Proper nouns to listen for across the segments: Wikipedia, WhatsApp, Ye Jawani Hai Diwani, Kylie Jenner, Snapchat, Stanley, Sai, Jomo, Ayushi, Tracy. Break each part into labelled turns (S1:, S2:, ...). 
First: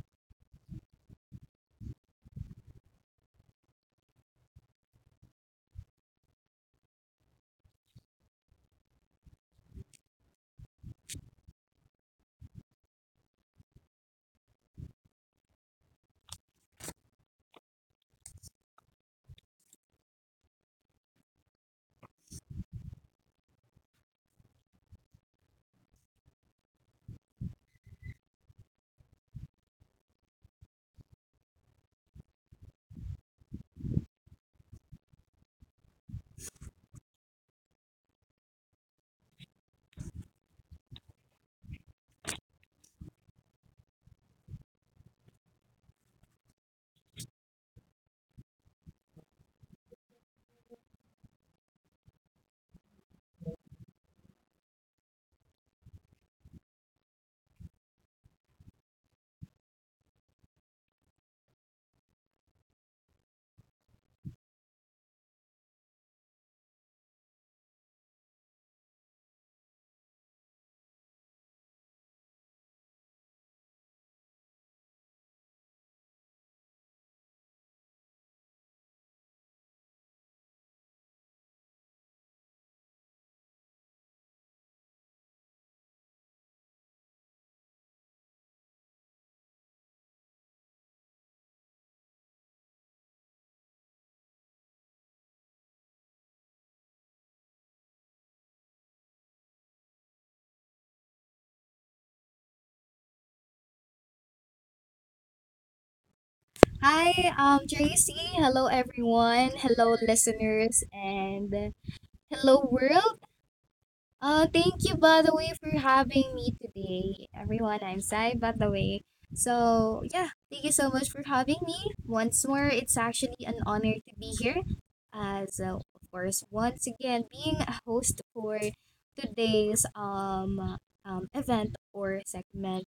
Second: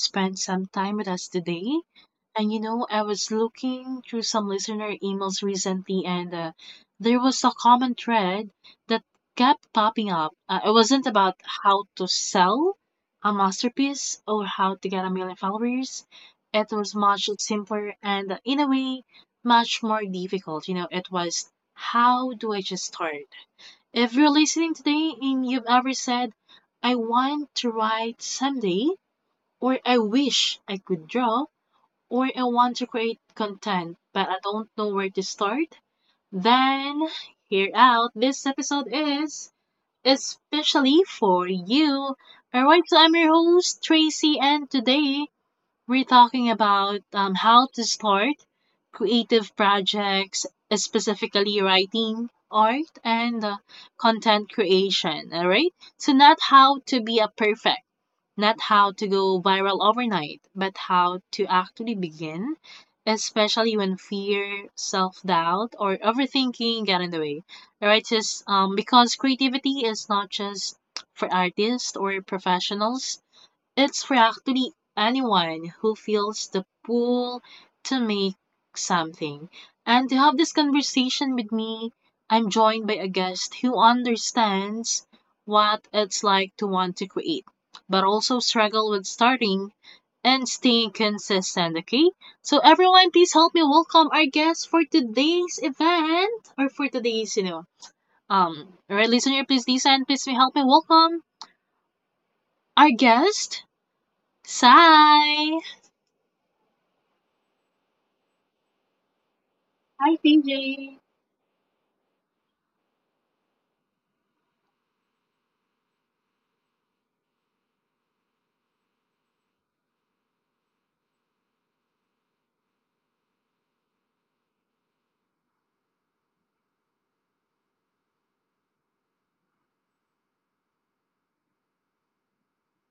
S1: spend some time with us today. And you know, I was looking through some listener emails recently, and there was a common thread that kept popping up. It wasn't about how to sell a masterpiece or how to get a million followers. It was much simpler and in a way, much more difficult. You know, it was, how do I just start? If you're listening today and you've ever said, I want to write someday, or I wish I could draw, or I want to create content, but I don't know where to start, then hear out. This episode is especially for you. Alright, so I'm your host, Tracy, and today we're talking about how to start creative projects, specifically writing, art, and content creation. All right. So, not how to be a perfect, not how to go viral overnight, but how to actually begin, especially when fear, self doubt, or overthinking get in the way. All right. Just because creativity is not just for artists or professionals, it's for actually anyone who feels the pull to make something. And to have this conversation with me, I'm joined by a guest who understands what it's like to want to create, but also struggle with starting and staying consistent, okay? So everyone, please help me welcome our guest for today's event or for all right, listener, please listen, please help me welcome our guest, Sai.
S2: Hi, JC. Hello, everyone. Hello,
S1: Hi,
S2: listeners,
S1: PJ.
S2: and hello, world. Thank you, by the way, for having me today. Everyone, I'm Sai, by the way. So, yeah, thank you so much for having me. Once more, it's actually an honor to be here. As, of course, once again, being a host for today's event or segment.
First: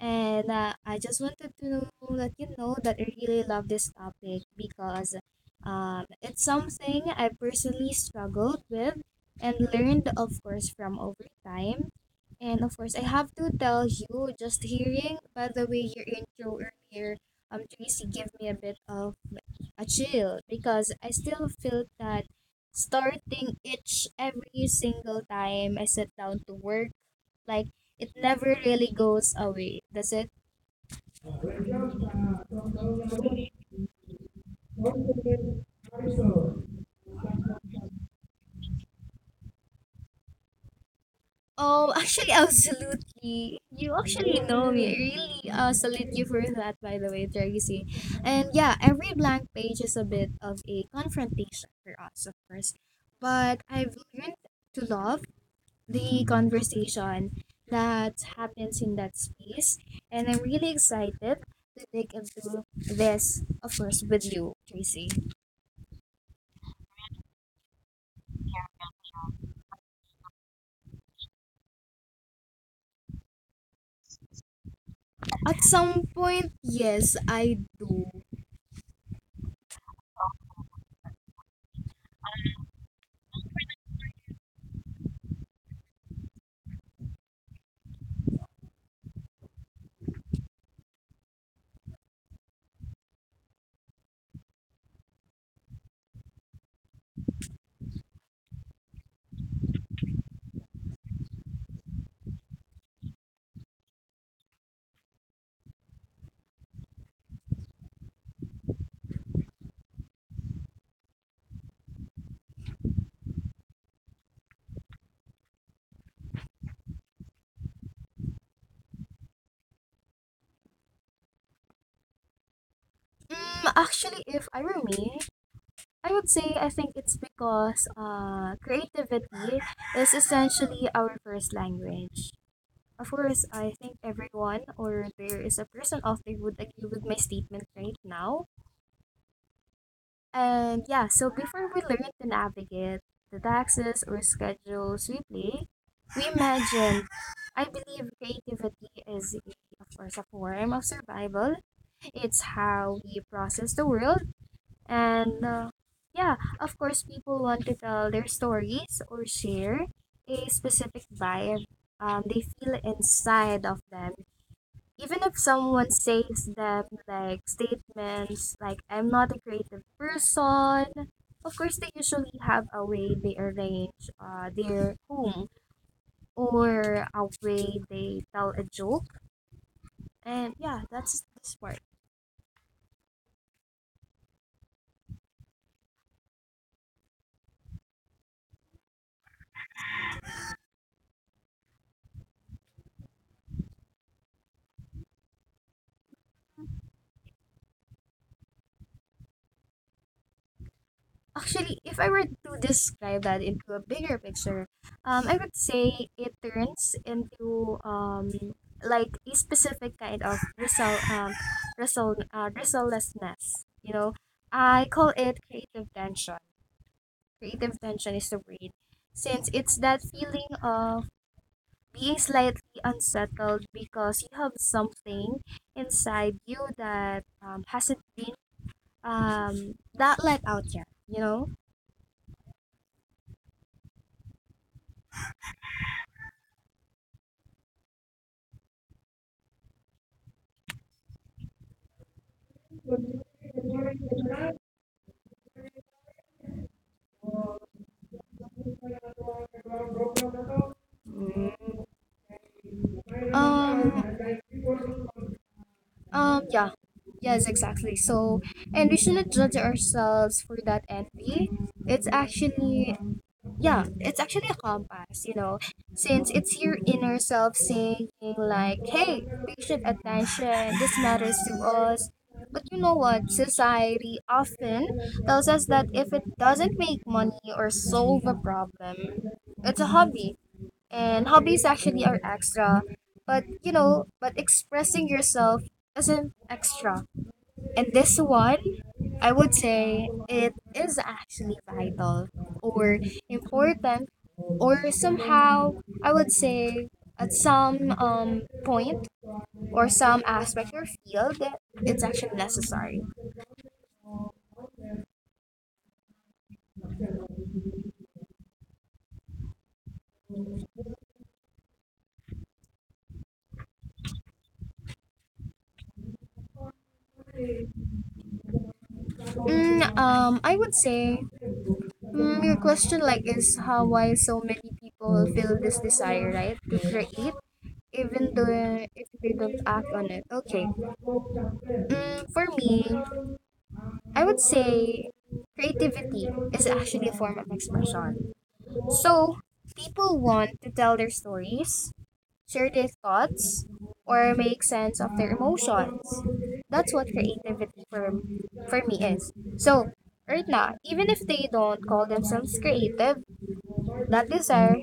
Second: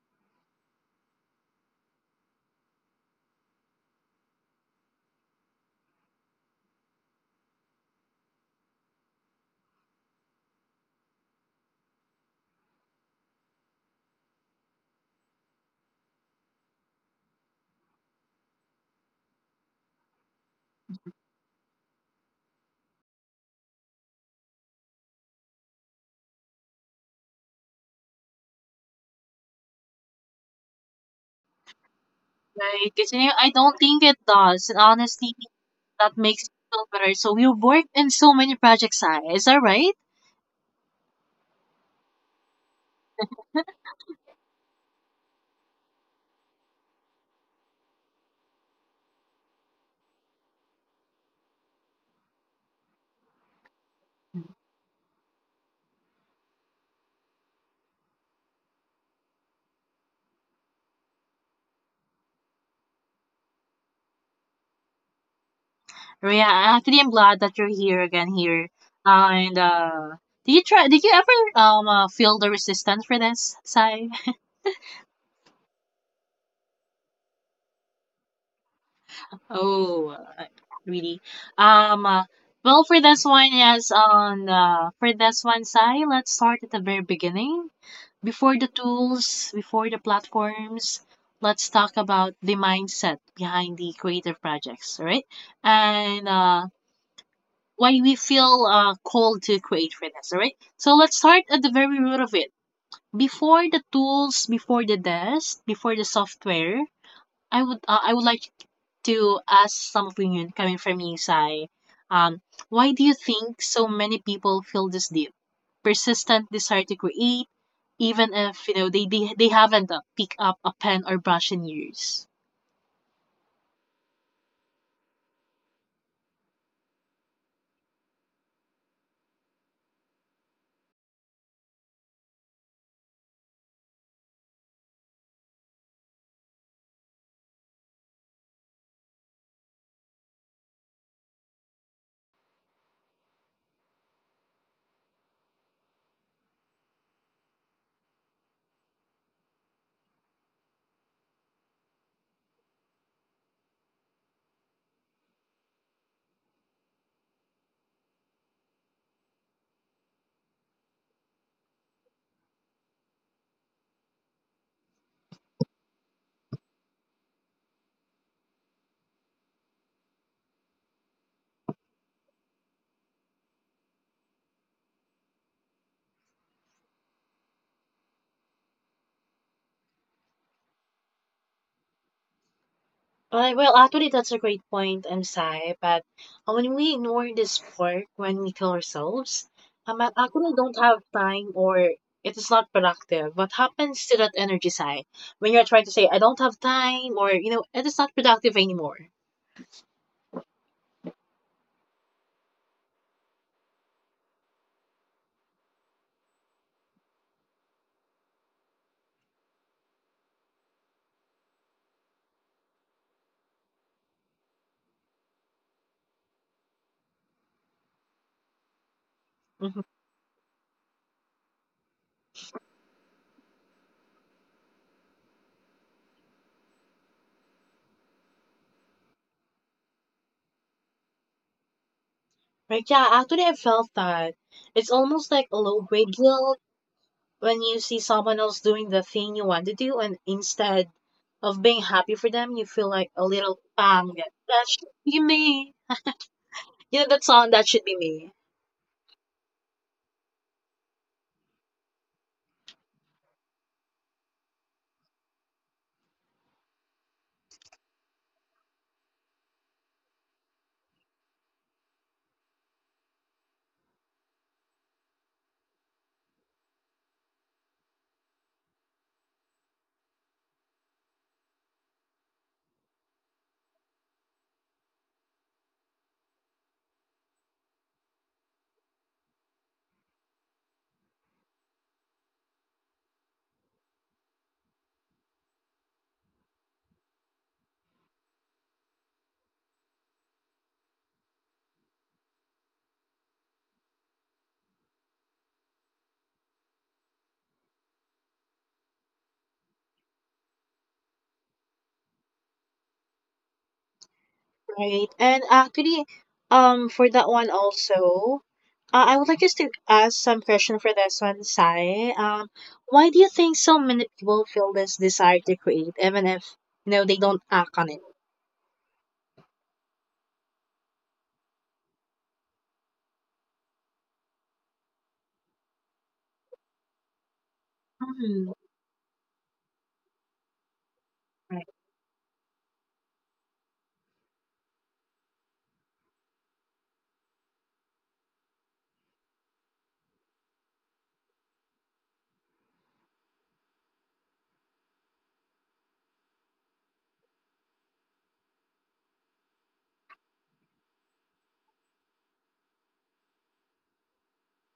S2: And I just wanted to let you know that I really love this topic because it's something I personally struggled with and learned, of course, from over time. And of course, I have to tell you, just hearing, by the way, your intro earlier, Tracy gave me a bit of a chill because I still feel that starting each every single time I sit down to work like it never really goes away, does it?
S1: Right, because I don't think it does. And honestly, that makes me feel better. So we worked in so many projects, Sai. Is that right?
S2: Oh, actually, absolutely. You actually know me. I really, salute you for that, by the way, Tracy. And yeah, every blank page is a bit of a confrontation for us, of course. But I've learned to love the conversation that happens in that space. And I'm really excited to dig into this, of course, with you, Tracy.
S1: Yeah, actually, I'm glad that you're here again here. Ah, and did you try? Did you ever feel the resistance for this, Sai?
S2: At some point, yes, I do.
S1: Oh, uh, really? Um, uh, well, for this one, yes. On for this one, Sai, let's start at the very beginning. Before the tools, before the platforms, let's talk about the mindset behind the creative projects, all right? And why we feel called to create for this, all right? So let's start at the very root of it. Before the tools, before the desk, before the software, I would like to ask some opinion coming from you, Sai. Um, why do you think so many people feel this deep, persistent desire to create, even if you know they haven't picked up a pen or brush in years?
S2: Mm, actually, if I were me, I would say I think it's because creativity is essentially our first language. Of course, I think everyone or there is a person out there would agree with my statement right now. And yeah, so before we learn to navigate the taxes or schedules we play, we imagine. I believe creativity is, of course, a form of survival. It's how we process the world. And yeah, of course, people want to tell their stories or share a specific vibe they feel inside of them. Even if someone says them like statements like, I'm not a creative person, of course, they usually have a way they arrange their home or a way they tell a joke. And yeah, that's the smart.
S1: Well, actually, that's a great point, I'm but when we ignore this work, when we kill ourselves, I actually don't have time or it is not productive. What happens to that energy side when you're trying to say, I don't have time or, you know, it is not productive anymore?
S2: Actually, if I were to describe that into a bigger picture, I would say it turns into like a specific kind of resultlessness. You know, I call it creative tension. Creative tension is the word, since it's
S1: Hmm.
S2: that feeling of being slightly unsettled because you have something inside you that hasn't been that let out yet. You
S1: Right, yeah, actually, I felt that it's almost like a low grade guilt when you see someone else doing the thing you want to do, and instead of being happy for them, you feel like
S2: know.
S1: a little pang that, that should be me. You know that song? That should be me,
S2: Um, yeah, yes, exactly. So, and we shouldn't judge ourselves for that envy. It's actually, yeah, it's actually a compass, you know, since it's your inner self saying, like, hey, patient attention, this matters to us. But you know what? Society often tells us that if it doesn't make money or solve a problem, it's a hobby, and hobbies actually are extra, but you know, but expressing yourself isn't extra, and this one, I would say it is actually vital, or important, or somehow, I would say at some point or some aspect or field, it's actually necessary.
S1: right? And actually, for that one also, I would like just to ask some question for this one, Sai. Why do you think so many people feel this desire to create, even if you know they don't act on it?
S2: I would say, mm, your question like is how why so many people feel this desire right to create even
S1: Mhm.
S2: though if they don't act on it. Okay.
S1: Right,
S2: Mm, for me, I would say creativity is actually a form of expression. So people want to tell their stories, share their thoughts, or make sense of their emotions. That's what creativity for me is. So right now, even if they don't call themselves creative, that desire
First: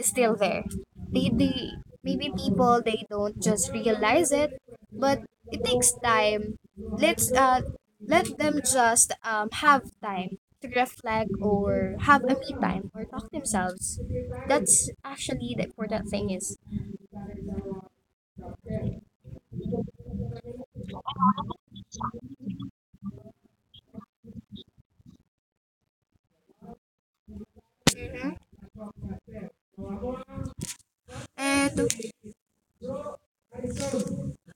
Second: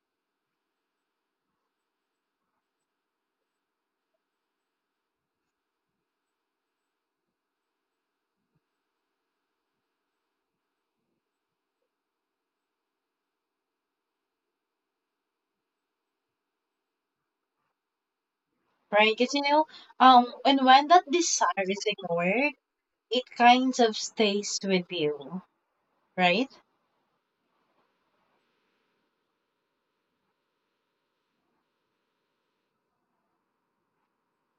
S2: still there. They Maybe people they don't just realize it, but it takes time. Let's let them just have time to reflect or have a me time or talk themselves. That's actually the important thing is.
S1: right. Because you know, and when that desire is ignored, it kind of stays with you, right?
S2: And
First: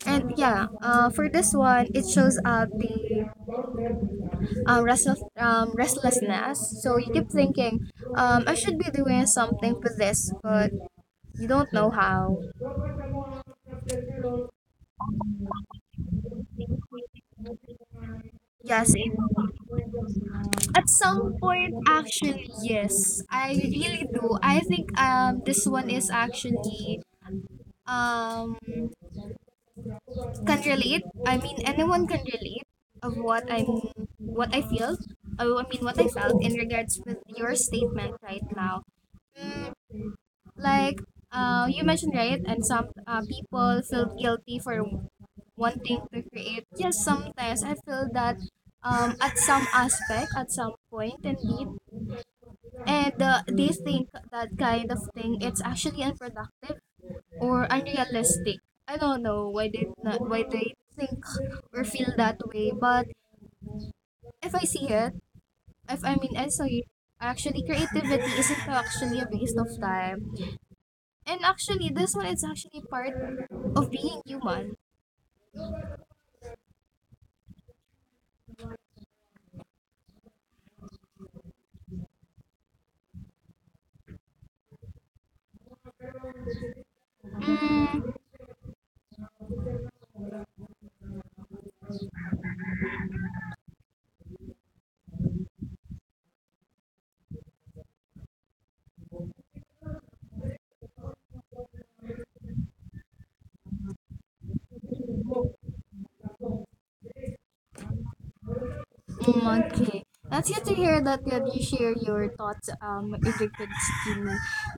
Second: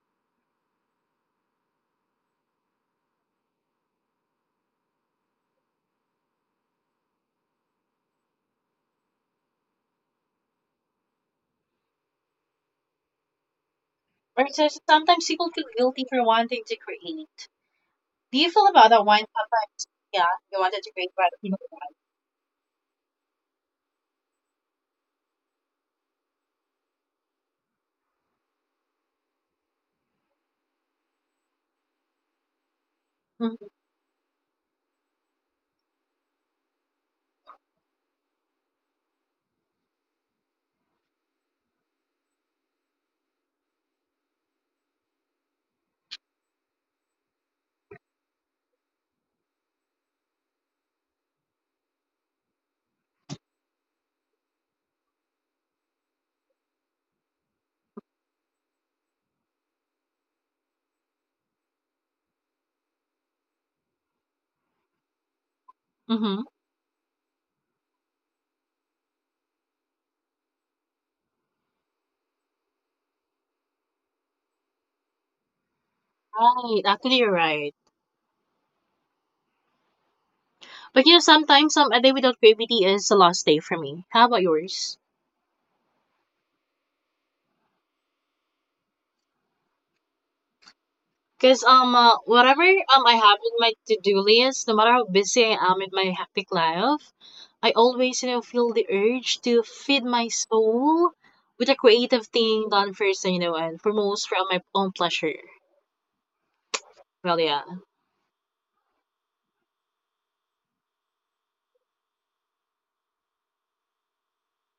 S2: and yeah, for this one it shows up the restlessness. So you keep thinking, I should be doing something for this, but you don't know how.
S1: Or so sometimes people feel guilty for wanting to create. Do you feel about
S2: Yes,
S1: that
S2: it
S1: one? Papa? Yeah, you wanted
S2: at
S1: to create, but
S2: some
S1: you know.
S2: point, actually, yes, I really do. I think this one is actually um can relate. I mean, anyone can relate of what I'm
S1: Mhm,
S2: what I feel. Oh, I mean, what I felt in regards with your statement right now. Mm, like you mentioned right, and some people feel guilty for wanting to create. Yes, sometimes I feel that at some aspect, at some point, indeed, and these think that kind of thing it's actually unproductive or unrealistic. I don't know why they not, why they think or feel that way, but if I see it, if I mean I
S1: mhm.
S2: saw it, actually creativity isn't actually a waste of time, and actually this one is actually part of being human.
S1: Right, actually you're right. But you know, sometimes a day without gravity is a lost day for me. How about yours?
S2: Mm,
S1: Because whatever I have in my to-do list, no matter how busy I am in my hectic life, I always you know feel the urge to feed my soul with a creative thing done first, you know, and promotes from my own pleasure. Well, yeah.
S2: mm, okay. That's good to hear that, that you share your thoughts evicted skin.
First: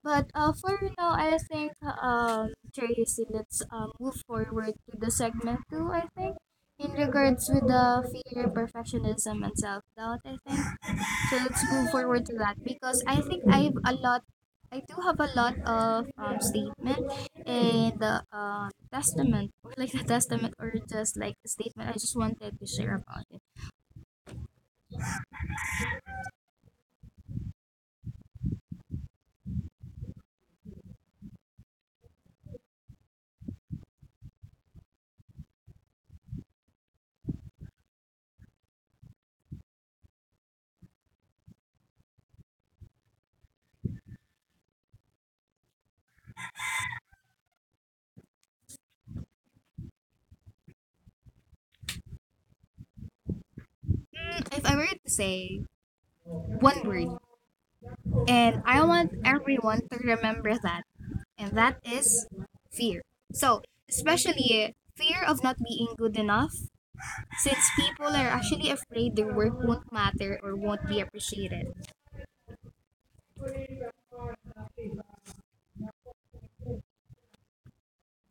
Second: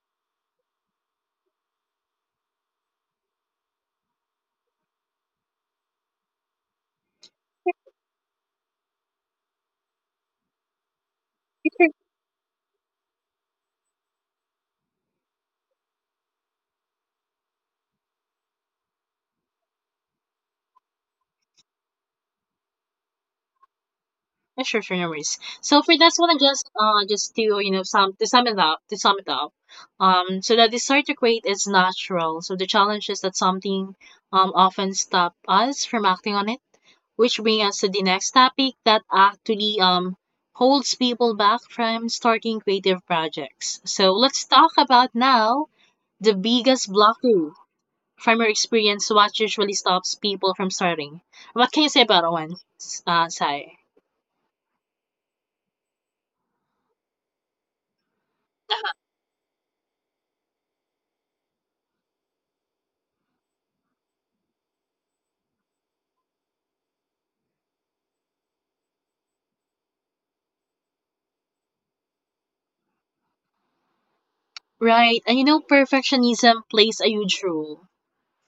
S2: But for now I think Tracy, let's move forward to the segment two, I think, in regards with the fear, perfectionism and self doubt, I think. So let's move forward to that because I think I've a lot I do have a lot of statement and the testament or like the testament or just like a statement I just wanted to share about it.
S1: Yeah, sure, sure, no worries. So for this one, I'm just to you know sum to sum it up to sum it up, so that desire to create is natural. So the challenge is that something often stop us from acting on it, which brings us to the next topic that actually holds people back from starting creative projects. So let's talk about now the biggest blockade from your experience. What usually stops people from starting? What can you say about that one, Sai?
S2: If I were to say one word, and I want everyone to remember that, and that is fear. So, especially fear of not being good enough, since people are actually afraid their work won't matter or won't be appreciated.
S1: Right, and you know, perfectionism plays a huge role.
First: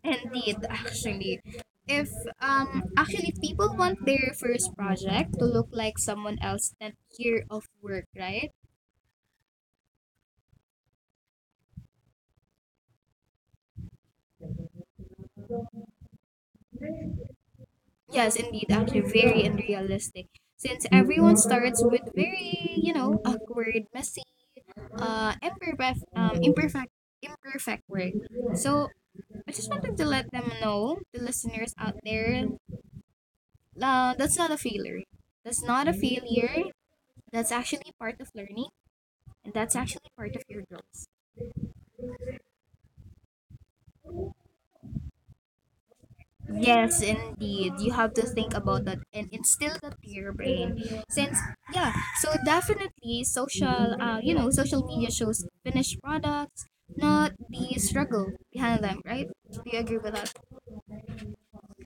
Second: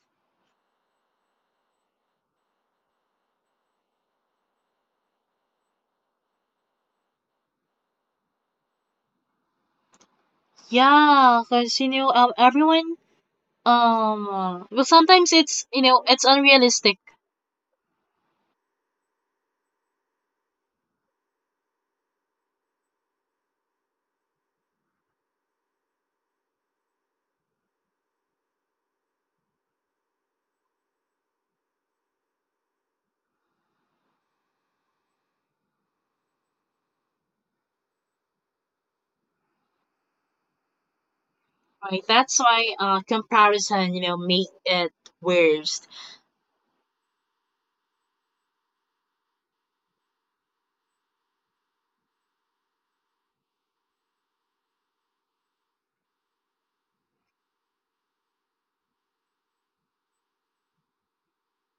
S2: Indeed, actually. If actually people want their first project to look like someone else's 10th year of work, right?
S1: Yeah, because you know, well, sometimes it's you know, it's unrealistic,
S2: Yes, indeed, actually very unrealistic. Since everyone starts with very, you know, awkward, messy, uh, imperfect, um, imperfect, imperfect work. So I just wanted to let them know, the listeners out there, that's not a failure. That's not a failure. That's actually part of learning, and that's actually part of your growth.
S1: right? That's why comparison, you know, make it worst.
S2: Yes, indeed. You have to think about that and instill that to your brain. Since yeah, so definitely social you know, social media shows finished products, not the struggle behind them, right? Do you agree with that?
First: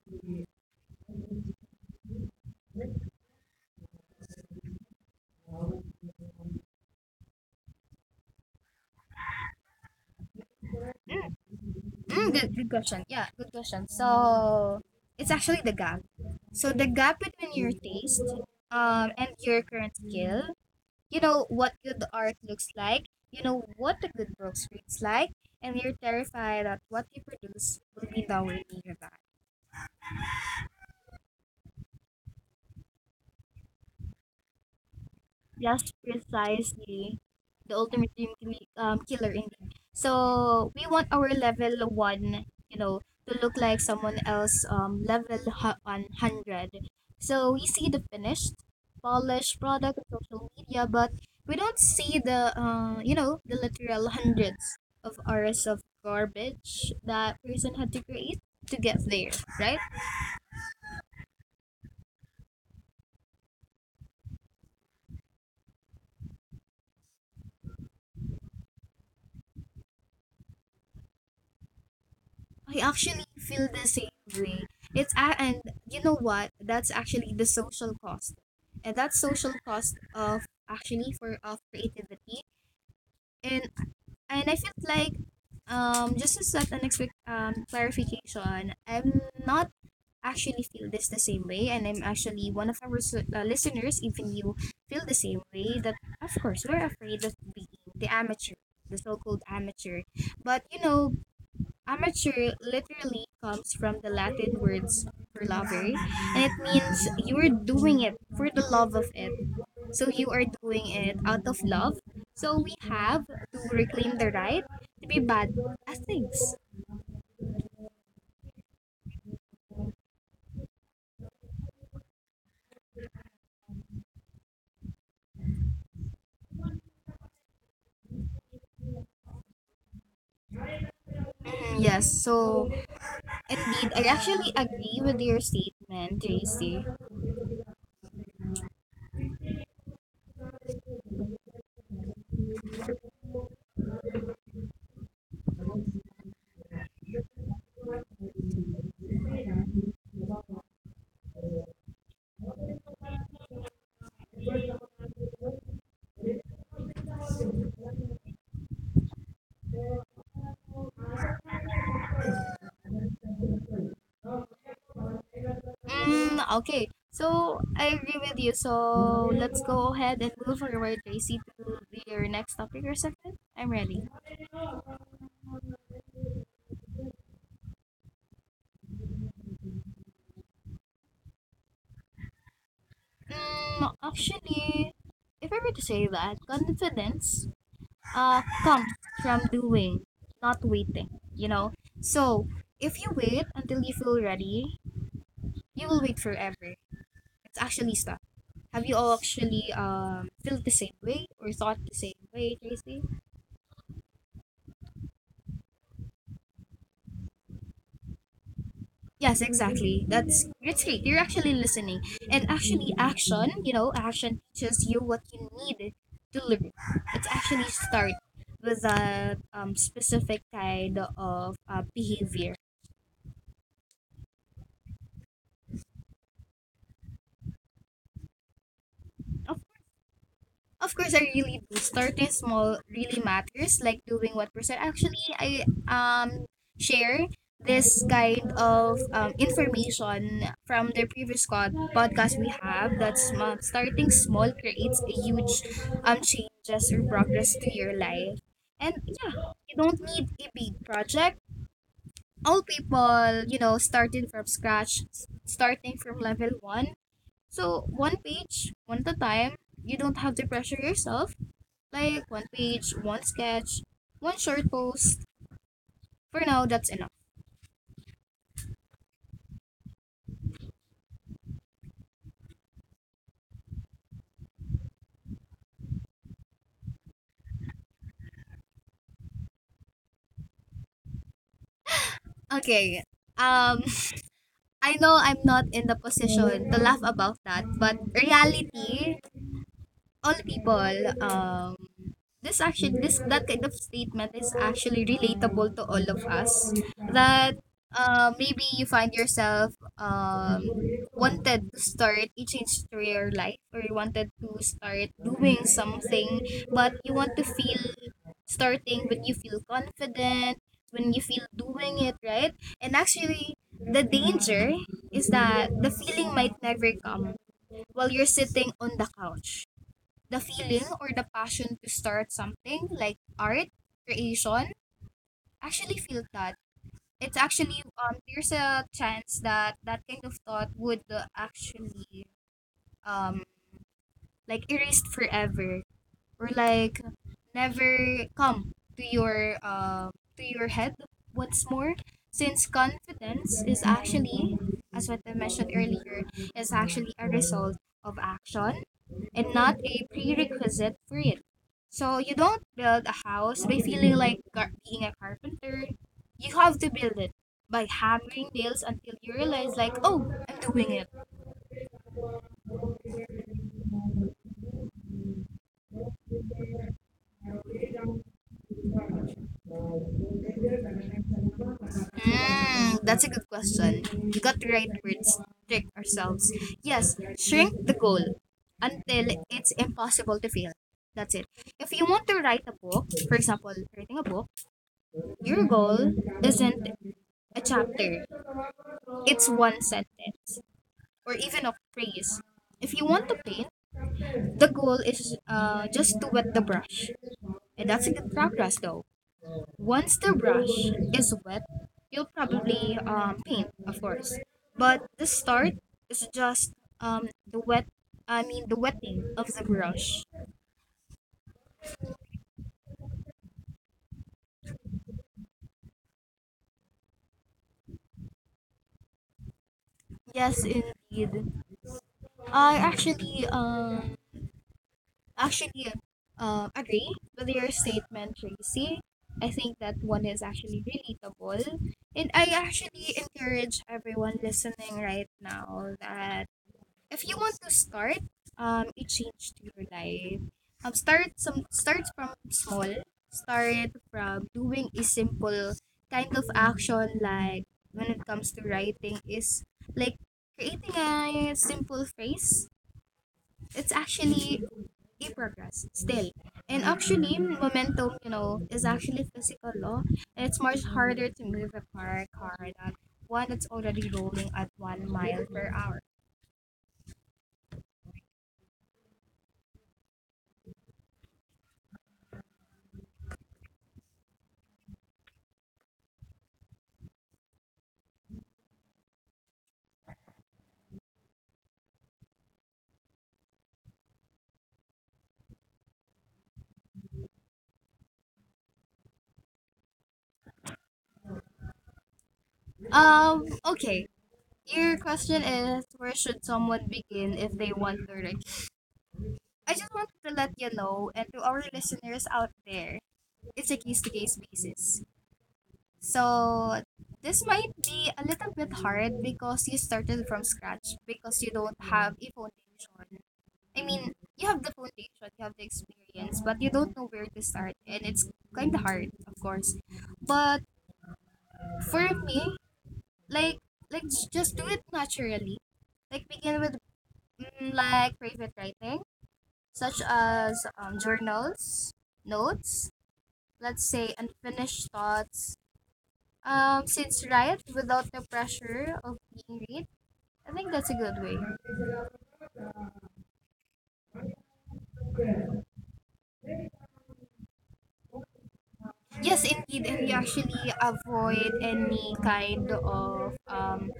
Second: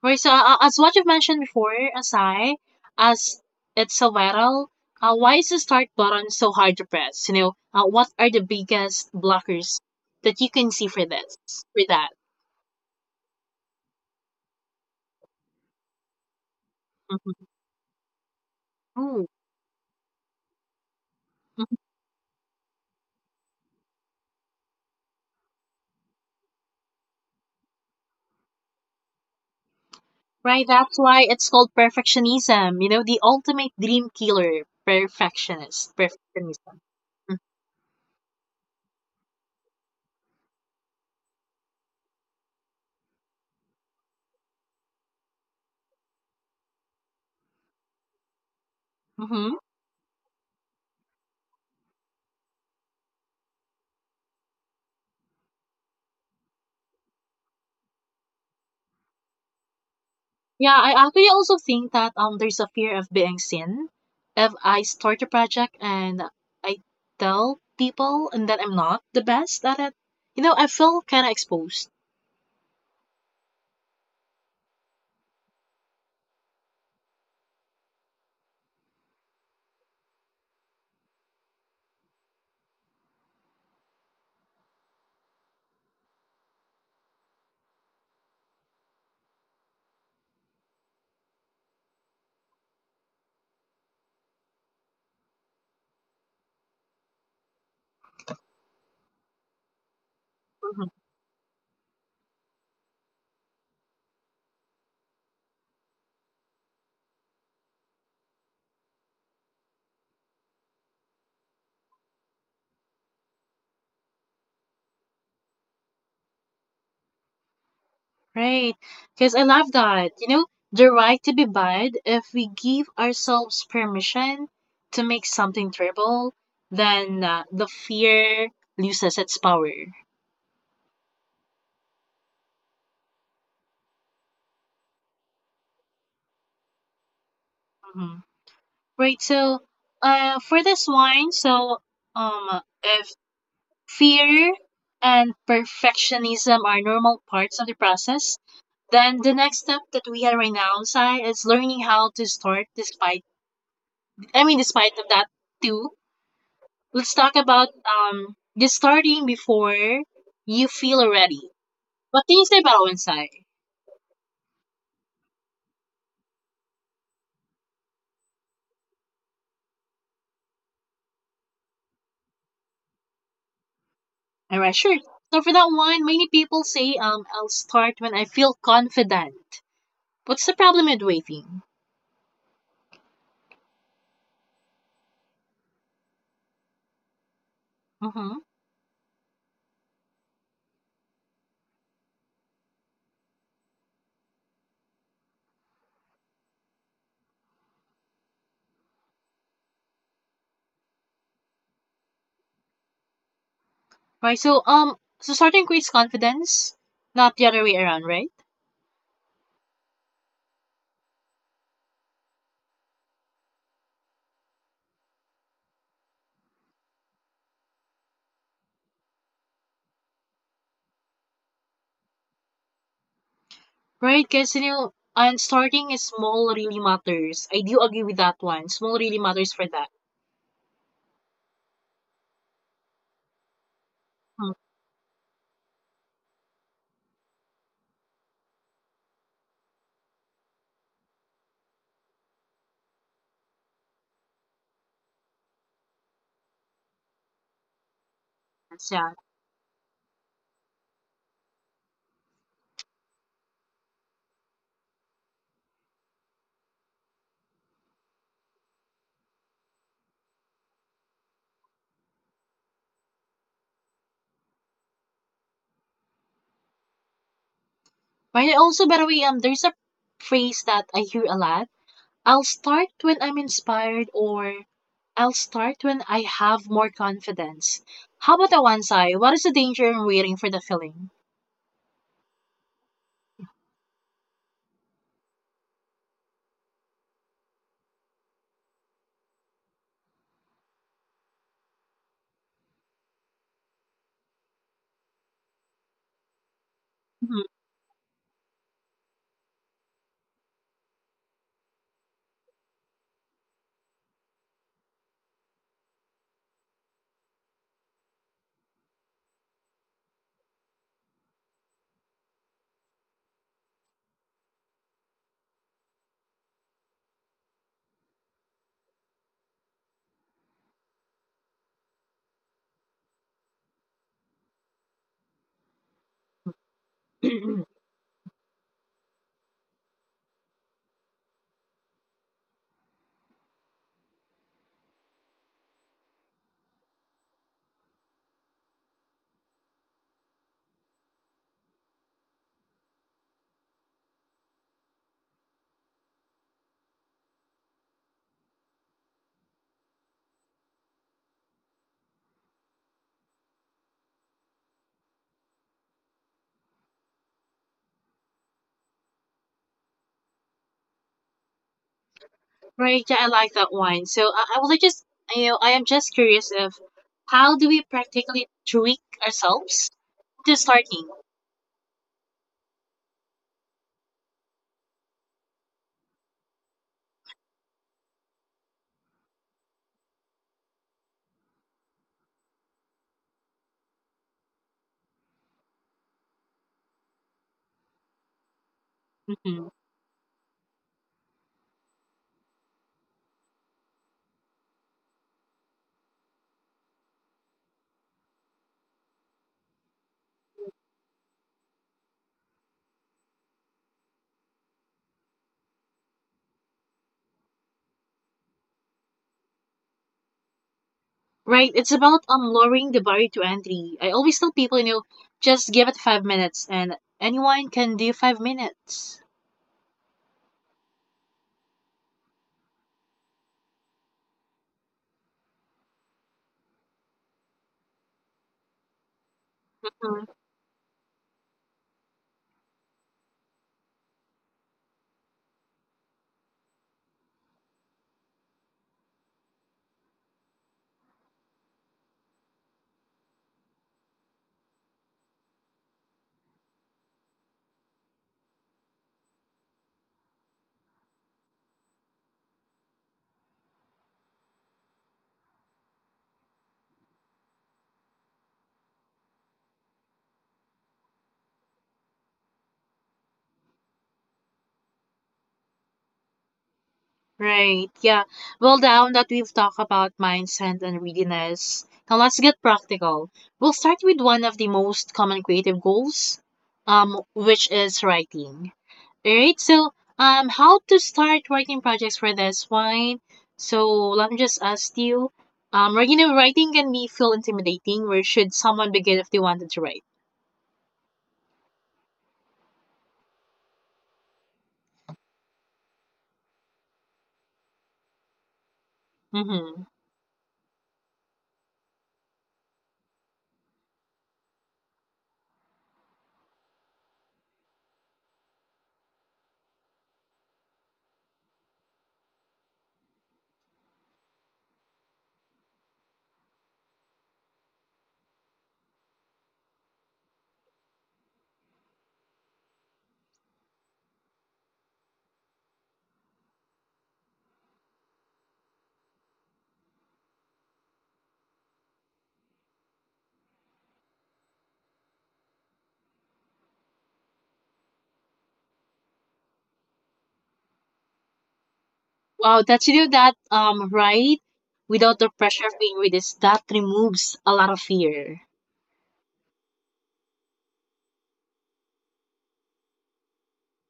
S1: Right, so as what you've mentioned before, Asai, as it's a viral, why is the start button so hard to press? You know, what are the biggest blockers that you can see for this, for that?
S2: Mm, good question. Yeah, good question. So it's actually the gap. So the gap between your taste
S1: Mm-hmm.
S2: and your current skill. You know what good art looks like, you know what a good book reads like, and you're terrified that what you produce will be nowhere near that.
S1: Right, that's why it's called perfectionism. You know, the ultimate dream killer,
S2: Yes,
S1: perfectionism.
S2: precisely. The ultimate killer indeed. So we want our level one, you know, to look like someone else level 100. So we see the finished, polished
S1: Mm-hmm.
S2: product on social media, but we don't see the you know the literal hundreds of hours of garbage that person had to create to get there, right?
S1: Yeah, I actually also think that there's a fear of being seen. If I start a project and I tell people and that I'm not the best at it, you know, I feel kind of exposed.
S2: I actually feel the same way. It's a and You know what? That's actually the social cost, and that social cost of actually for of creativity. And and I feel like just to set an expect clarification, I'm not actually feel this the same way, and I'm actually one of our listeners. Even you feel the same way. That of course we're afraid of being the amateur, the so-called amateur. But you know, amateur literally comes from the Latin words for lover, and it means you are doing it for the love of it. So you are doing it out of love. So we have to reclaim the right to be bad as things.
S1: Right. Because I love that. You know, the right to be bad, if we give ourselves permission to make something terrible, then the fear loses its power.
S2: Mhm. Yes, so indeed, I actually agree with your statement, Tracy.
S1: Hmm. Right. So, for this one, so if fear and perfectionism are normal parts of the process, then the next step that we had right now, Sai, is learning how to start despite, I mean, despite of that too. Let's talk about just starting before you feel ready. What things about bawang?
S2: Mm, okay, so I agree with you. So let's go ahead and move forward, Tracy, to your next topic or segment. I'm ready.
S1: Alright, sure. So for that one, many people say I'll start when I feel confident. What's the problem with waiting?
S2: Mm, actually, if I were to say that, confidence
S1: Mm-hmm.
S2: comes from doing, not waiting, you know? So, if you wait until you feel ready, you will wait forever. It's actually stuff. Have you all actually felt the same way or thought the same way, Tracy?
S1: Right. So so starting creates confidence, not the other way around, right?
S2: Yes, exactly. That's great. You're actually listening. And actually action, you know, action teaches you what you need to learn. It's actually start with a specific kind of behavior.
S1: Right, because you know and starting is small really matters. I do agree with that one. Small really
S2: Of
S1: matters for that.
S2: Of course, I really do. Starting small really matters, like doing what
S1: Mm,
S2: percent. Actually, I share this kind of information from the previous podcast we have that's starting small creates a huge changes or progress to your life. And
S1: that's yeah.
S2: yeah, you don't need a big project. All people, you know, starting from scratch, starting from level one. So one page, one at a time. You don't have to pressure yourself like, one page, one sketch, one short post. For now, that's enough.
S1: Right. Also, by the way, there's a phrase that I hear a lot, I'll start when I'm inspired or I'll start when I have more confidence. How about that one, Sai? What is the danger in waiting for the feeling?
S2: Okay. Um, I know I'm not in the position to laugh about that, but reality all people um this action this that kind of statement is actually relatable to all of us that
S1: Mhm.
S2: maybe you find yourself wanted to start a change to your life or you wanted to start doing something, but you want to feel starting when you feel confident, when you feel doing it right. And actually the danger is that the feeling might never come while you're sitting on the couch. The feeling or the passion to start something like art creation, actually feel that it's actually there's a chance that that kind of thought would actually um like erased forever, or like never come to your head once more, since confidence is actually, as what I mentioned earlier, is actually a result of action and not a prerequisite for it. So you don't build a house by feeling like being a carpenter. You have to build it by hammering nails until you realize like, oh, I'm doing it.
S1: Right, yeah, I like that one. So I was just, you know, I am just curious of how do we practically trick ourselves to starting?
S2: Mm, that's a good question. You got the right words. Trick ourselves. Yes, shrink the goal until it's impossible to fail. That's it. If you want to write a book, for example, writing a book, your goal isn't a chapter, it's
S1: Mhm.
S2: one sentence. Or even a phrase. If you want to paint, the goal is just to wet the brush. And that's a good progress though. Once the brush is wet, you'll probably paint, of course. But the start is just the the wetting of the brush.
S1: Right, it's about lowering the barrier to entry. I always tell people, you know, just give it five minutes and anyone can do five minutes.
S2: Yes, indeed. I actually agree with your statement, Tracy. I think that one
S1: Mm-hmm.
S2: is actually relatable. And I actually encourage everyone listening right now that if you want to start a change to your life, start from small. Start from doing a simple kind of action like when it comes to writing is like creating a simple phrase. It's actually you progress still. And actually, momentum, you know, is actually physical law. And it's much harder to move a parked car than one that's already rolling at 1 mile per hour.
S1: Right. Yeah. Well, now that we've talked about mindset and readiness, now let's get practical. We'll start with one of the most common creative goals, which is writing. All right. So, how to start writing projects for this one? So let me just ask you, right, you know, writing can be feel intimidating. Where should someone begin if they wanted to write?
S2: Okay. Your question is where should someone begin if they want to learn? I
S1: Mm-hmm.
S2: just wanted to let you know and to our listeners out there, it's a case to case basis. So this might be a little bit hard because you started from scratch, because you don't have a foundation. I mean, you have the foundation, you have the experience, but you don't know where to start, and it's kind of hard, of course. But for me, like, just do it naturally. Like begin with like private writing, such as journals, notes, let's say unfinished thoughts. Since write without the pressure of being read, I think that's a good way.
S1: Wow, that you do that, right, without the pressure of being read, is that removes a lot of fear.
S2: Yes, indeed, and you actually avoid any kind of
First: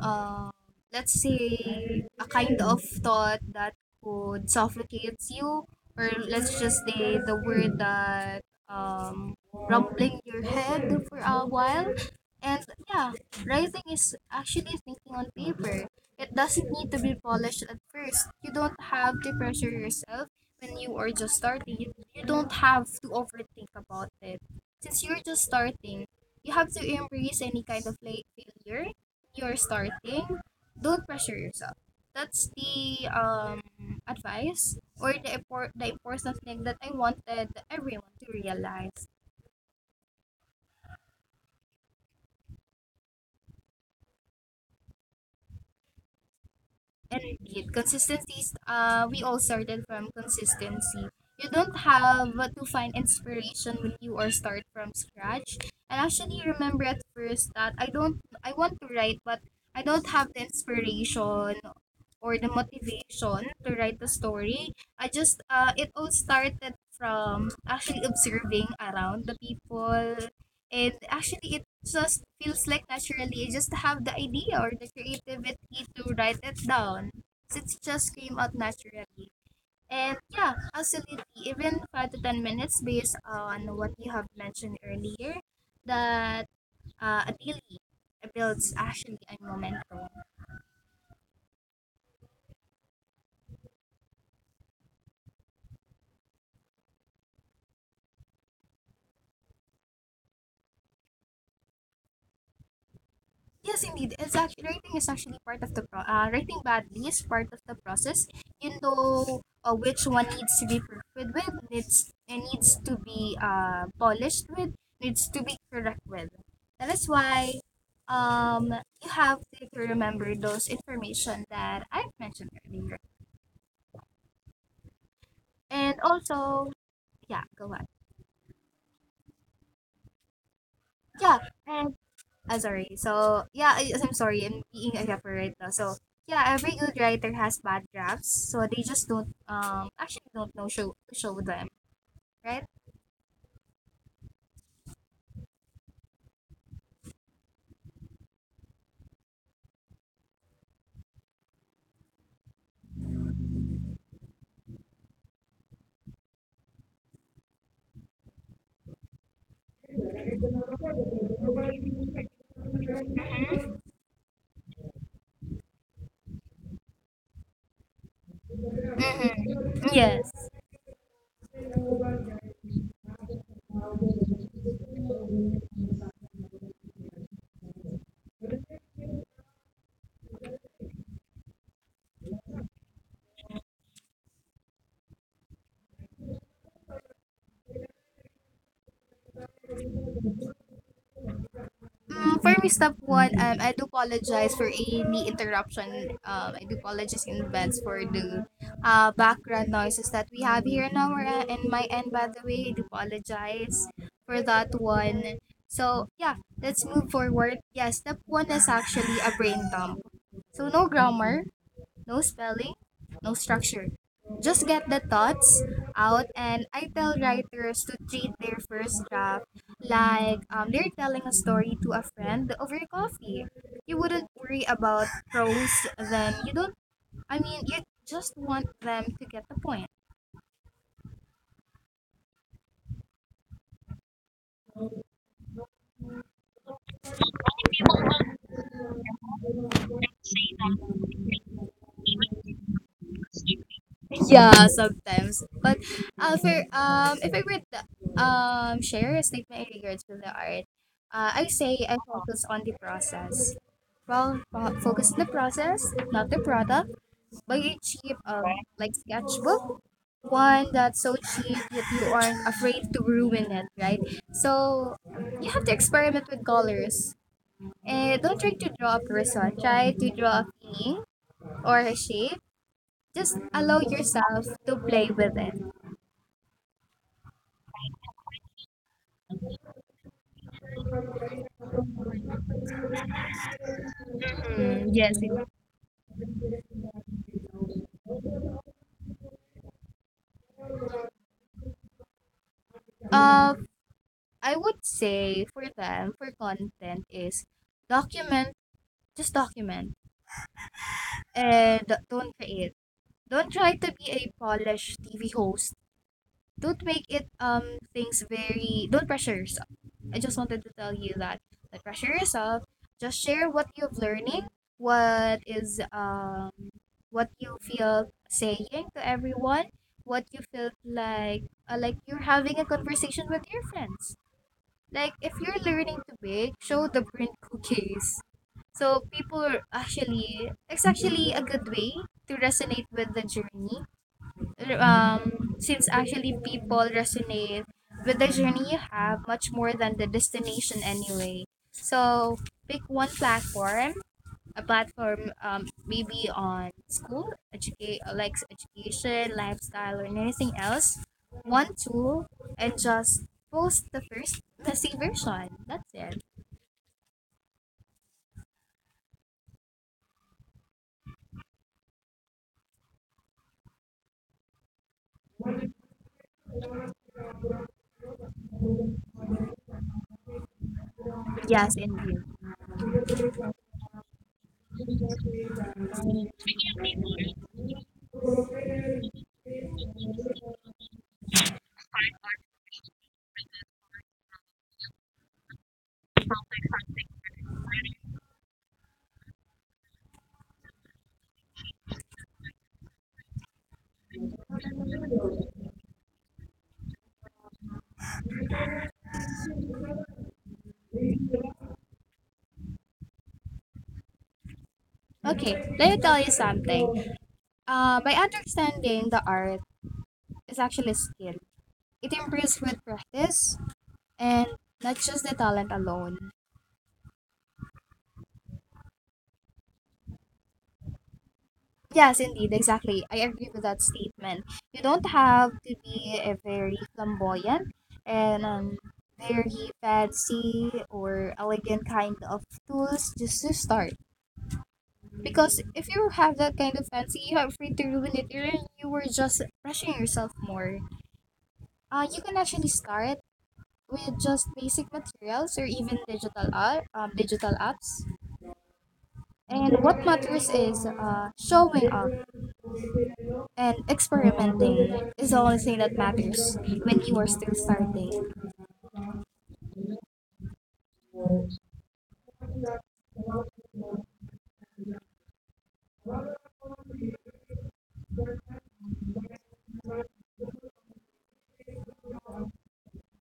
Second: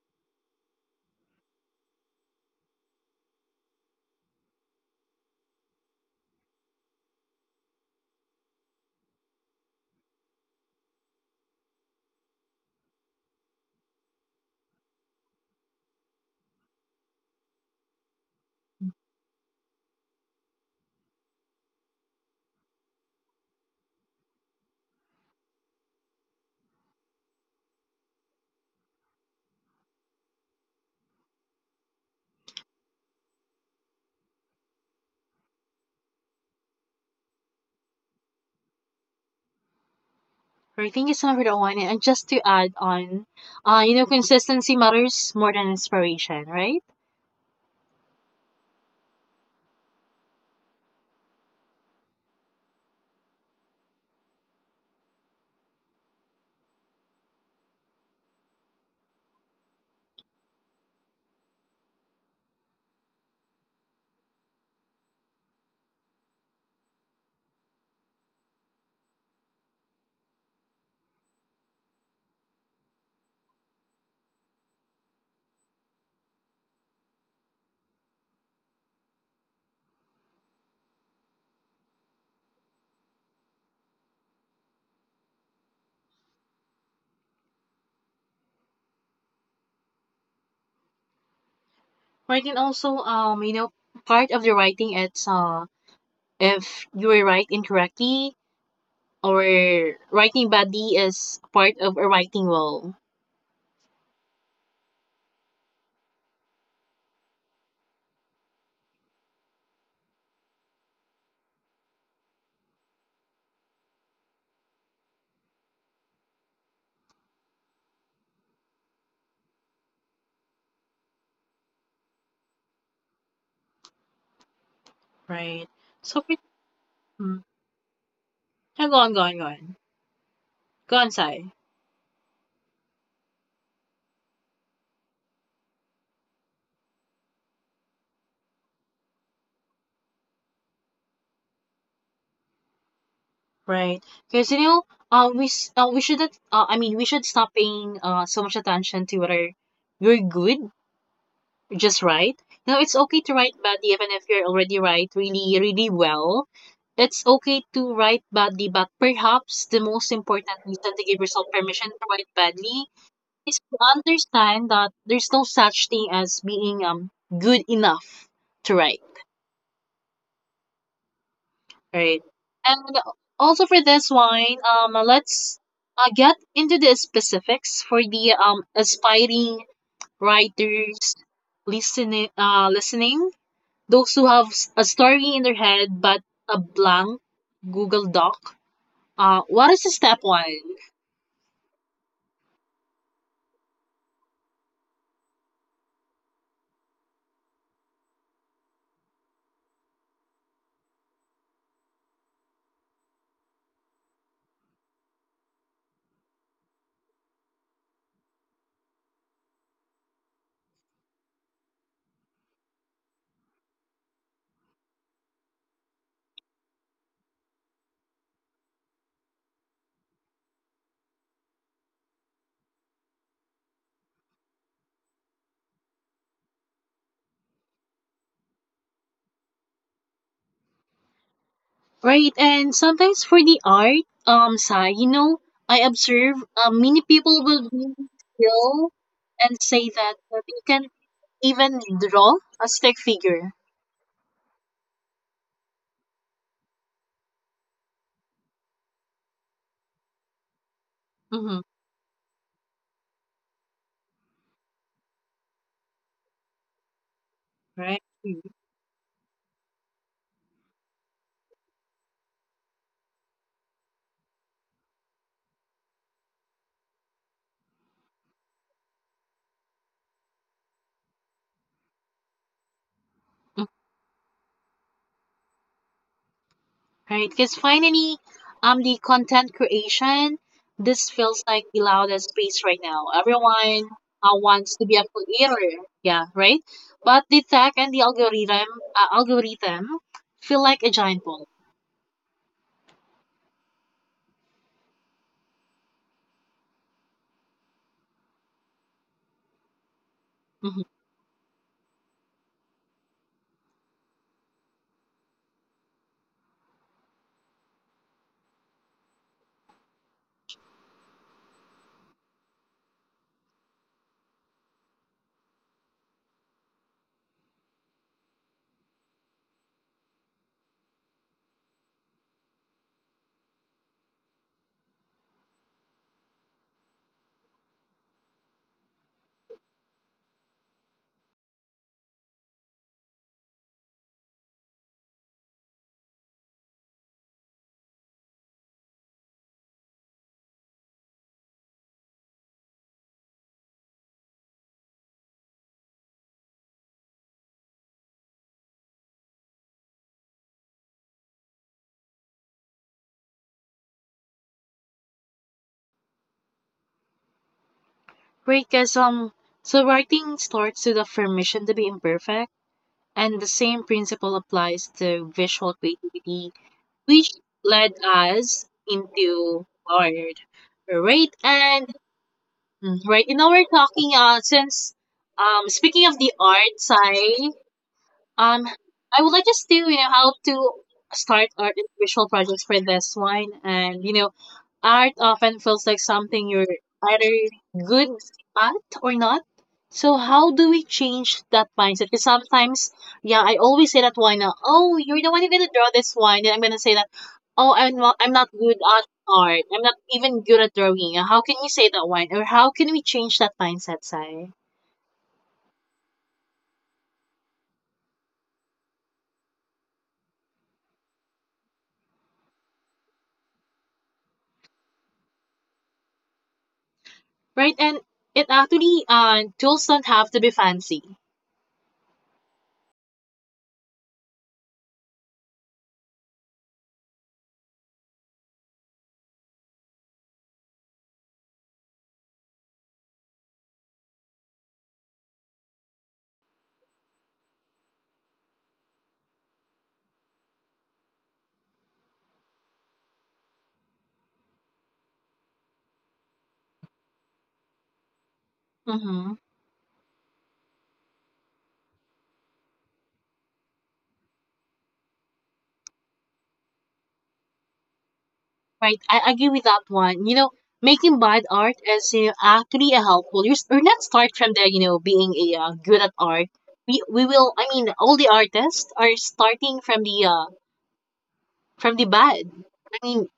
S2: uh, let's say a kind of thought that could suffocate you, or let's just say the word that um rumbling your head for a while. And yeah, writing is actually thinking on paper. It doesn't need to be polished at first. You don't have to pressure yourself when you are just starting. You don't have to overthink about it. Since you're just starting, you have to embrace any kind of late failure. You're starting, don't pressure yourself. That's the advice, or the, the important thing that I wanted everyone to realize.
S1: Right, thank you so much for that one. And just to add on, you know, consistency matters more than inspiration, right?
S2: And repeat. Consistencies, we all started from consistency. You don't have to find inspiration when you are start from scratch. And actually remember at first that I don't, I want to write, but I don't have the inspiration or the motivation to write the story. I just, it all started from actually observing around the people, and actually it just feels like naturally I just have the idea or the creativity to write it down. So it just came out naturally. And yeah, absolutely. Even 5 to 10 minutes based on what you have mentioned earlier, that a daily builds actually a momentum.
S1: Right, and also, you know, part of the writing, it's if you were write incorrectly or writing badly is part of a writing role,
S2: Yes, indeed. It's actually writing badly is part of the process. You know, which one needs to be perfect with, needs to be polished with, needs to be correct with. That is why um you have to remember those information that I've mentioned earlier.
S1: right?
S2: And
S1: So, for-
S2: also,
S1: mm,
S2: yeah, go on.
S1: yeah, go on,
S2: Yeah,
S1: Sai.
S2: and ah, sorry. So, yeah, I'm sorry. I'm being a rapper right. So, yeah, every good writer has bad drafts. So, they just don't, actually don't know show, them, right?
S1: Right, because you know, we shouldn't, I mean, we should stop paying so much attention to whether you're good, just write. Now it's okay to write bad even if you're already right really, really well. It's okay to write badly, but perhaps the most important reason to give yourself permission to write badly is to understand that there's no such thing as being good enough to write,
S2: Mm-hmm. Yes.
S1: right? And also for this one, let's get into the specifics for the aspiring writers listening, those who have a story in their head but a blank Google Doc. What is the step one?
S2: Mm, for me, step one, I do apologize for any interruption. I do apologize in advance for the background noises that we have here now. We're in my end, by the way. I do apologize for that one. So, yeah, let's move forward. Yeah, step one is actually a brain dump. So, no grammar, no spelling, no structure. Just get the thoughts out, and I tell writers to treat their first draft like they're telling a story to a friend over coffee. You wouldn't worry about prose, then you don't, I mean, you just want them to get the point.
S1: Right, and sometimes for the art, side, you know, I observe many people will be skill and say that, that you can even draw a stick figure.
S2: Yeah, sometimes, but for if I were to share a statement in regards to the art, I
S1: Mm-hmm.
S2: say I focus on the process well focus on the process, not the product. Buy a
S1: Right.
S2: cheap like sketchbook, one that's so cheap that you aren't afraid to ruin it, right? So you have to experiment with colors. Eh, don't try to draw a person, try to draw a thing or a shape. Just allow yourself to play with it.
S1: Right? Because finally, the content creation, this feels like the loudest space right now. Everyone wants to
S2: Mm,
S1: be a
S2: yes.
S1: creator, yeah, right? But the tech and the algorithm, feel like a giant ball.
S2: Uh, I would say for them, for content is document, just document,
S1: Hmm.
S2: and don't create. Don't try to be a polished TV host. Don't make it things very. Don't pressure yourself. I just wanted to tell you that. Don't pressure yourself. Just share what you are learning, what is what you feel saying to everyone, what you feel like you're having a conversation with your friends. Like if you're learning to bake, show the burnt cookies. So people are actually, it's actually a good way to resonate with the journey. Since actually people resonate with the journey you have much more than the destination anyway. So pick one platform, a platform maybe on school educate like education, lifestyle, or anything else, one tool, and just post the first the same version, that's it.
S1: Right? Because so writing starts with the permission to be imperfect, and the same principle applies to visual creativity, which led us into art, right?
S2: Yes,
S1: And
S2: indeed.
S1: Mm, Right. You know, we're talking since Speaking of the arts, I um would like us to, how to start art and visual projects for this one. And art often feels like something you're either good at or not. So how do we change that mindset? Because sometimes, yeah, I always say that wine. Now, oh, you're the one who's gonna draw this wine, and I'm gonna say that, oh, I'm not good at art. I'm not even good at drawing. How can you say that wine? Or how can we change that mindset, Sai?
S2: Okay, let me tell you something. By understanding the art is actually a skill, it improves with practice, and not just the talent alone.
S1: Right, and it actually, tools don't have to be fancy.
S2: Yes, indeed, exactly. I agree with that statement. You don't have to be a very flamboyant and very fancy or elegant kind of tools just to start. Because if you have that kind of fancy, you are free to ruin it. You were just brushing yourself more. You can actually start with just basic materials or even digital art, digital apps.
S1: Mm-hmm.
S2: And what matters is showing up. And experimenting is the only thing that matters when you are still starting.
S1: Right, I agree with that one. You know, making bad art is actually a helpful. Or not start from the being a good at art. We will. I mean, all the artists are starting from the bad. I mean,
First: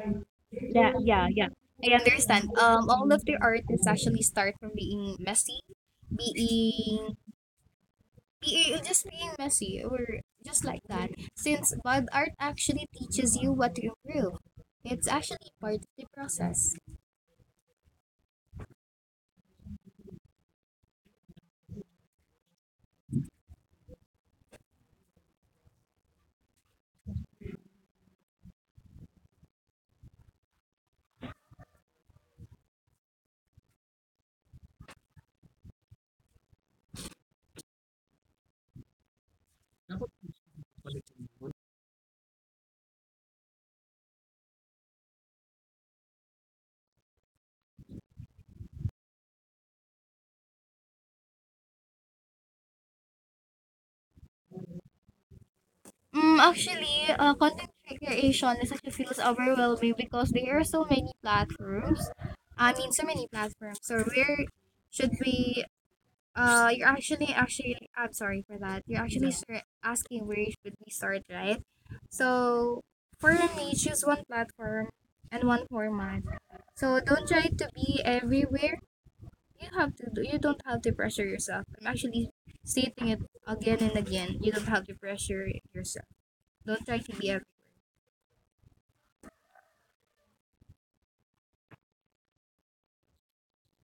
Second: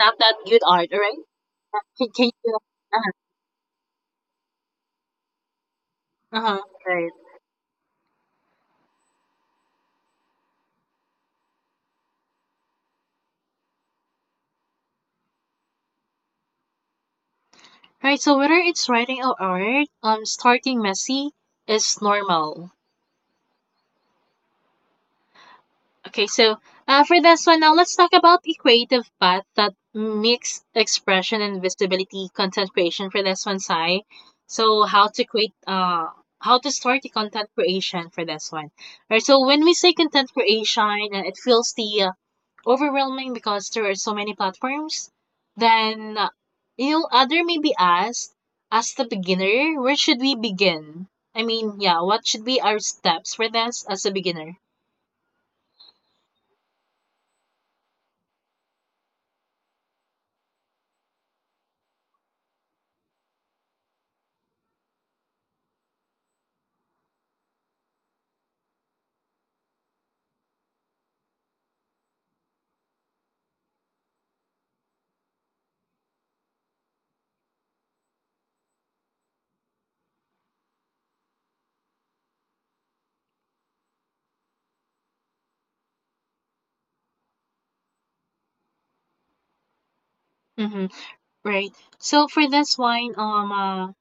S1: not that good art. All right.
S2: Yeah. I
S1: Can, can
S2: understand.
S1: you?
S2: All of the artists actually start from being messy,
S1: Uh huh. Right.
S2: being, being, just being messy, or just like that. Since bud art actually teaches you what to improve, it's actually part of the process.
S1: Right. So whether it's writing or art, starting messy is normal. Okay, so for this one, now let's talk about the creative path that mix expression and visibility content creation for this one, Sai. So how to create, how to start the content creation for this one. Right. So when we say content creation, it feels the overwhelming because there are so many platforms. Then you'll other may be asked, as the beginner, where should we begin? I mean, yeah, what should be our steps for this as a beginner?
S2: Mm, actually, content creation is actually feels overwhelming because there are so many platforms. I mean, so many platforms. So where should we you're actually actually I'm sorry for that. You're actually. Yeah. Start asking where should we start, right? So for me, choose one platform and one format. So don't try to be everywhere. You don't have to pressure yourself. I'm actually stating it again and again. You don't have to pressure yourself. Don't try to be every.
S1: Mm-hmm. Right. So for this wine,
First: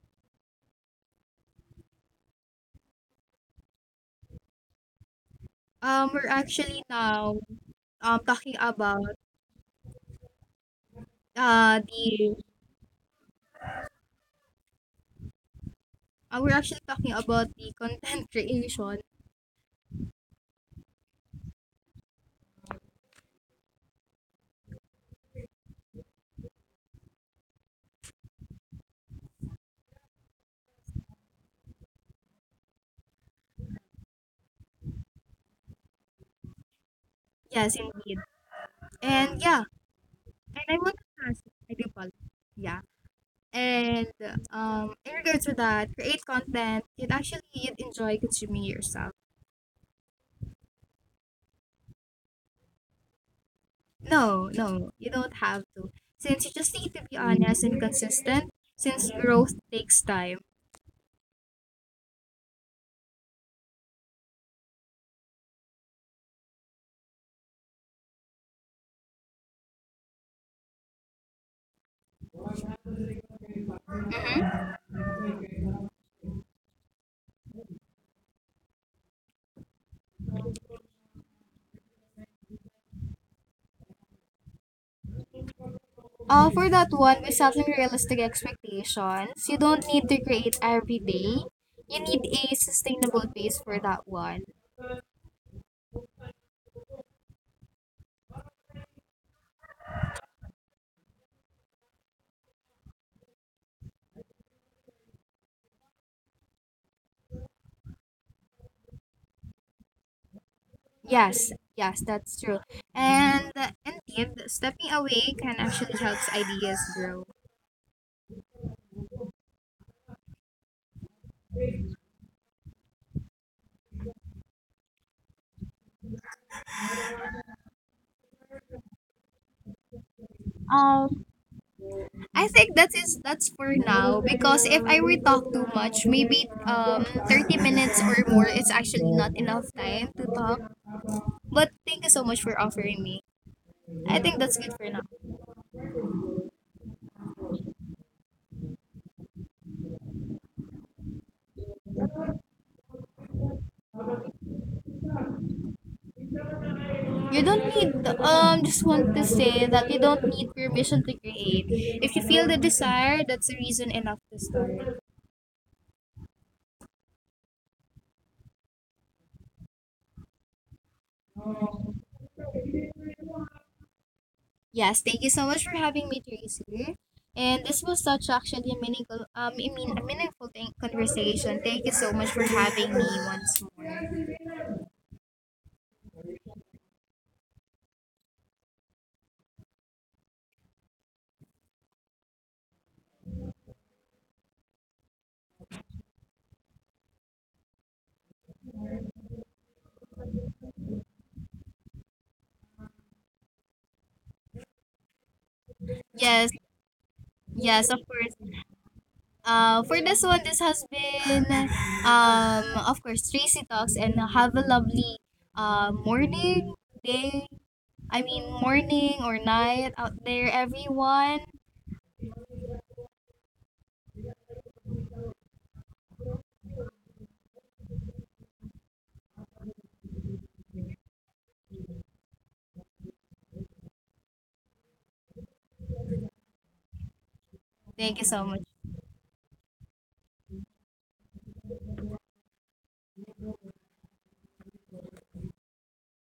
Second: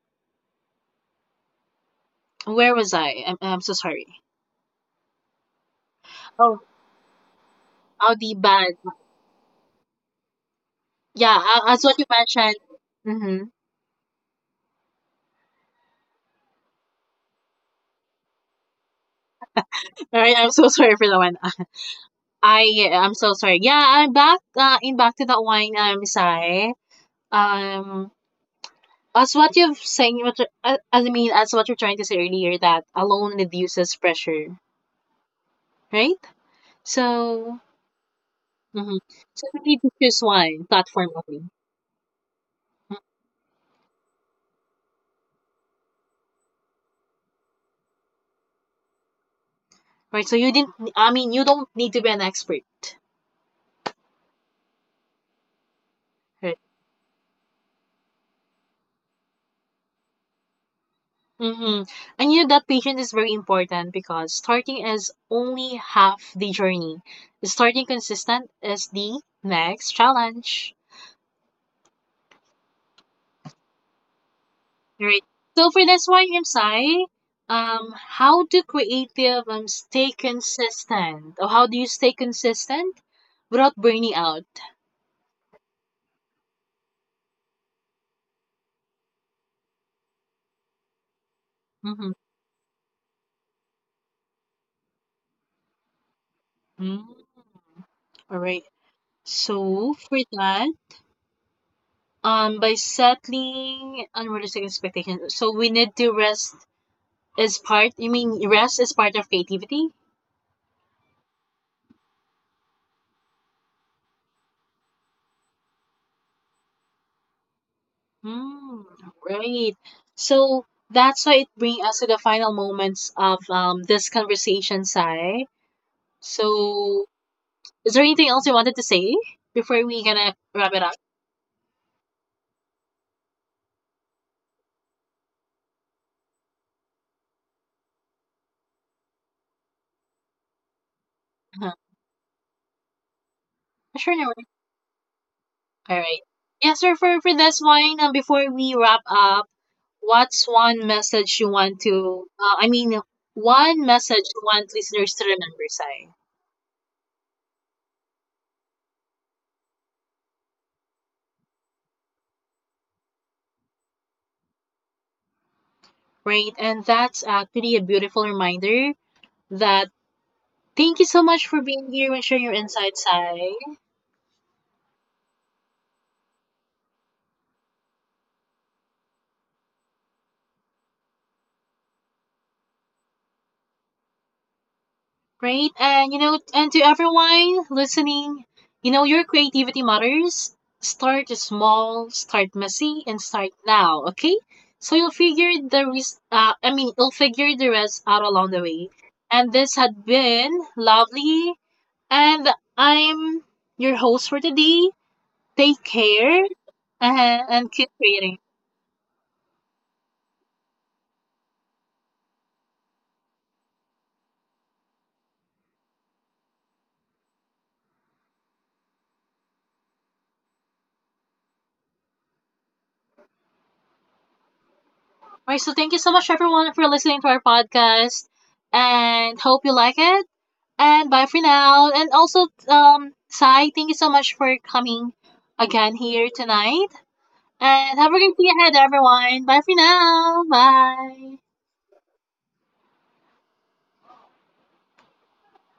S1: where was I? I'm so sorry.
S2: We're
S1: Oh,
S2: actually now
S1: Audi
S2: talking
S1: bad.
S2: about
S1: Yeah, as what you
S2: the
S1: mentioned. Mm-hmm.
S2: we're actually talking about the content creation.
S1: All right, I'm so sorry for that one. I'm so sorry. Yeah, I'm back in back to that wine, Sai. Um, as what you've saying, I mean, as what you're trying to say earlier, that alone reduces pressure, right? So,
S2: Yes, indeed.
S1: mm-hmm,
S2: And
S1: so
S2: yeah,
S1: we need to choose
S2: and I
S1: one
S2: want
S1: platform
S2: to ask,
S1: only,
S2: I do apologize. Yeah. And in regards to that, create content you'd enjoy consuming yourself.
S1: right? So you didn't. I mean, you don't need to be an expert.
S2: No, no, you don't have to. Since you just
S1: Right?
S2: need to be honest and consistent, since growth takes time.
S1: Mm-hmm. I knew that patience is very important because starting is only half the journey. Starting consistent is the next challenge. Right. So for this one, I how do creative stay consistent? Or how do you stay consistent without burning out?
S2: For that one, with setting realistic expectations, you don't need to create every day. You need
S1: Mm-hmm.
S2: a sustainable pace for that one.
S1: Mm-hmm. All right. So for that, by settling unrealistic expectations, so we need to rest is part, you mean rest is part of creativity.
S2: Yes, yes, that's true. And indeed, stepping away can actually helps ideas grow.
S1: Hmm. Right. So that's why it brings us to the final moments of this conversation, Sai. So is there anything else you wanted to say before we gonna wrap it up?
S2: I think that is that's for now, because if I were talk too much, maybe 30 minutes or more is actually not enough time to talk. But
S1: Uh-huh.
S2: thank you so much for offering me. I think
S1: Sure, no
S2: that's
S1: worries.
S2: good for now.
S1: All right. Yes, sir, for this one, before we wrap up, what's one message you want to, one message you want listeners to remember, Sai?
S2: You don't need just want to say that you don't need permission to create. If you feel the desire, that's a reason enough to start.
S1: Right, and that's actually a beautiful reminder that. Thank you so much for being here and share your insights, Sai.
S2: Yes, thank you so much for having me, Tracy. And this was such actually a meaningful, a meaningful thing, conversation. Thank you so much for having me once more.
S1: Great. And you know, and to everyone listening, you know, your creativity matters. Start small, start messy, and start now, okay? So you'll figure I mean, you'll figure the rest out along the way. And this had been lovely. And I'm your host for today. Take
S2: Yes,
S1: care and,
S2: yes, of
S1: keep
S2: course.
S1: creating.
S2: For this one, this has been, of course, Tracy Talks, and have a lovely, morning, day. I mean, morning or night out there, everyone.
S1: Alright, so thank you so much everyone for listening to our podcast and hope you like it. And bye for now. And also, Sai, thank you so much for coming again here tonight.
S2: Thank you
S1: And have
S2: so
S1: a
S2: much.
S1: great day ahead everyone. Bye for now. Bye.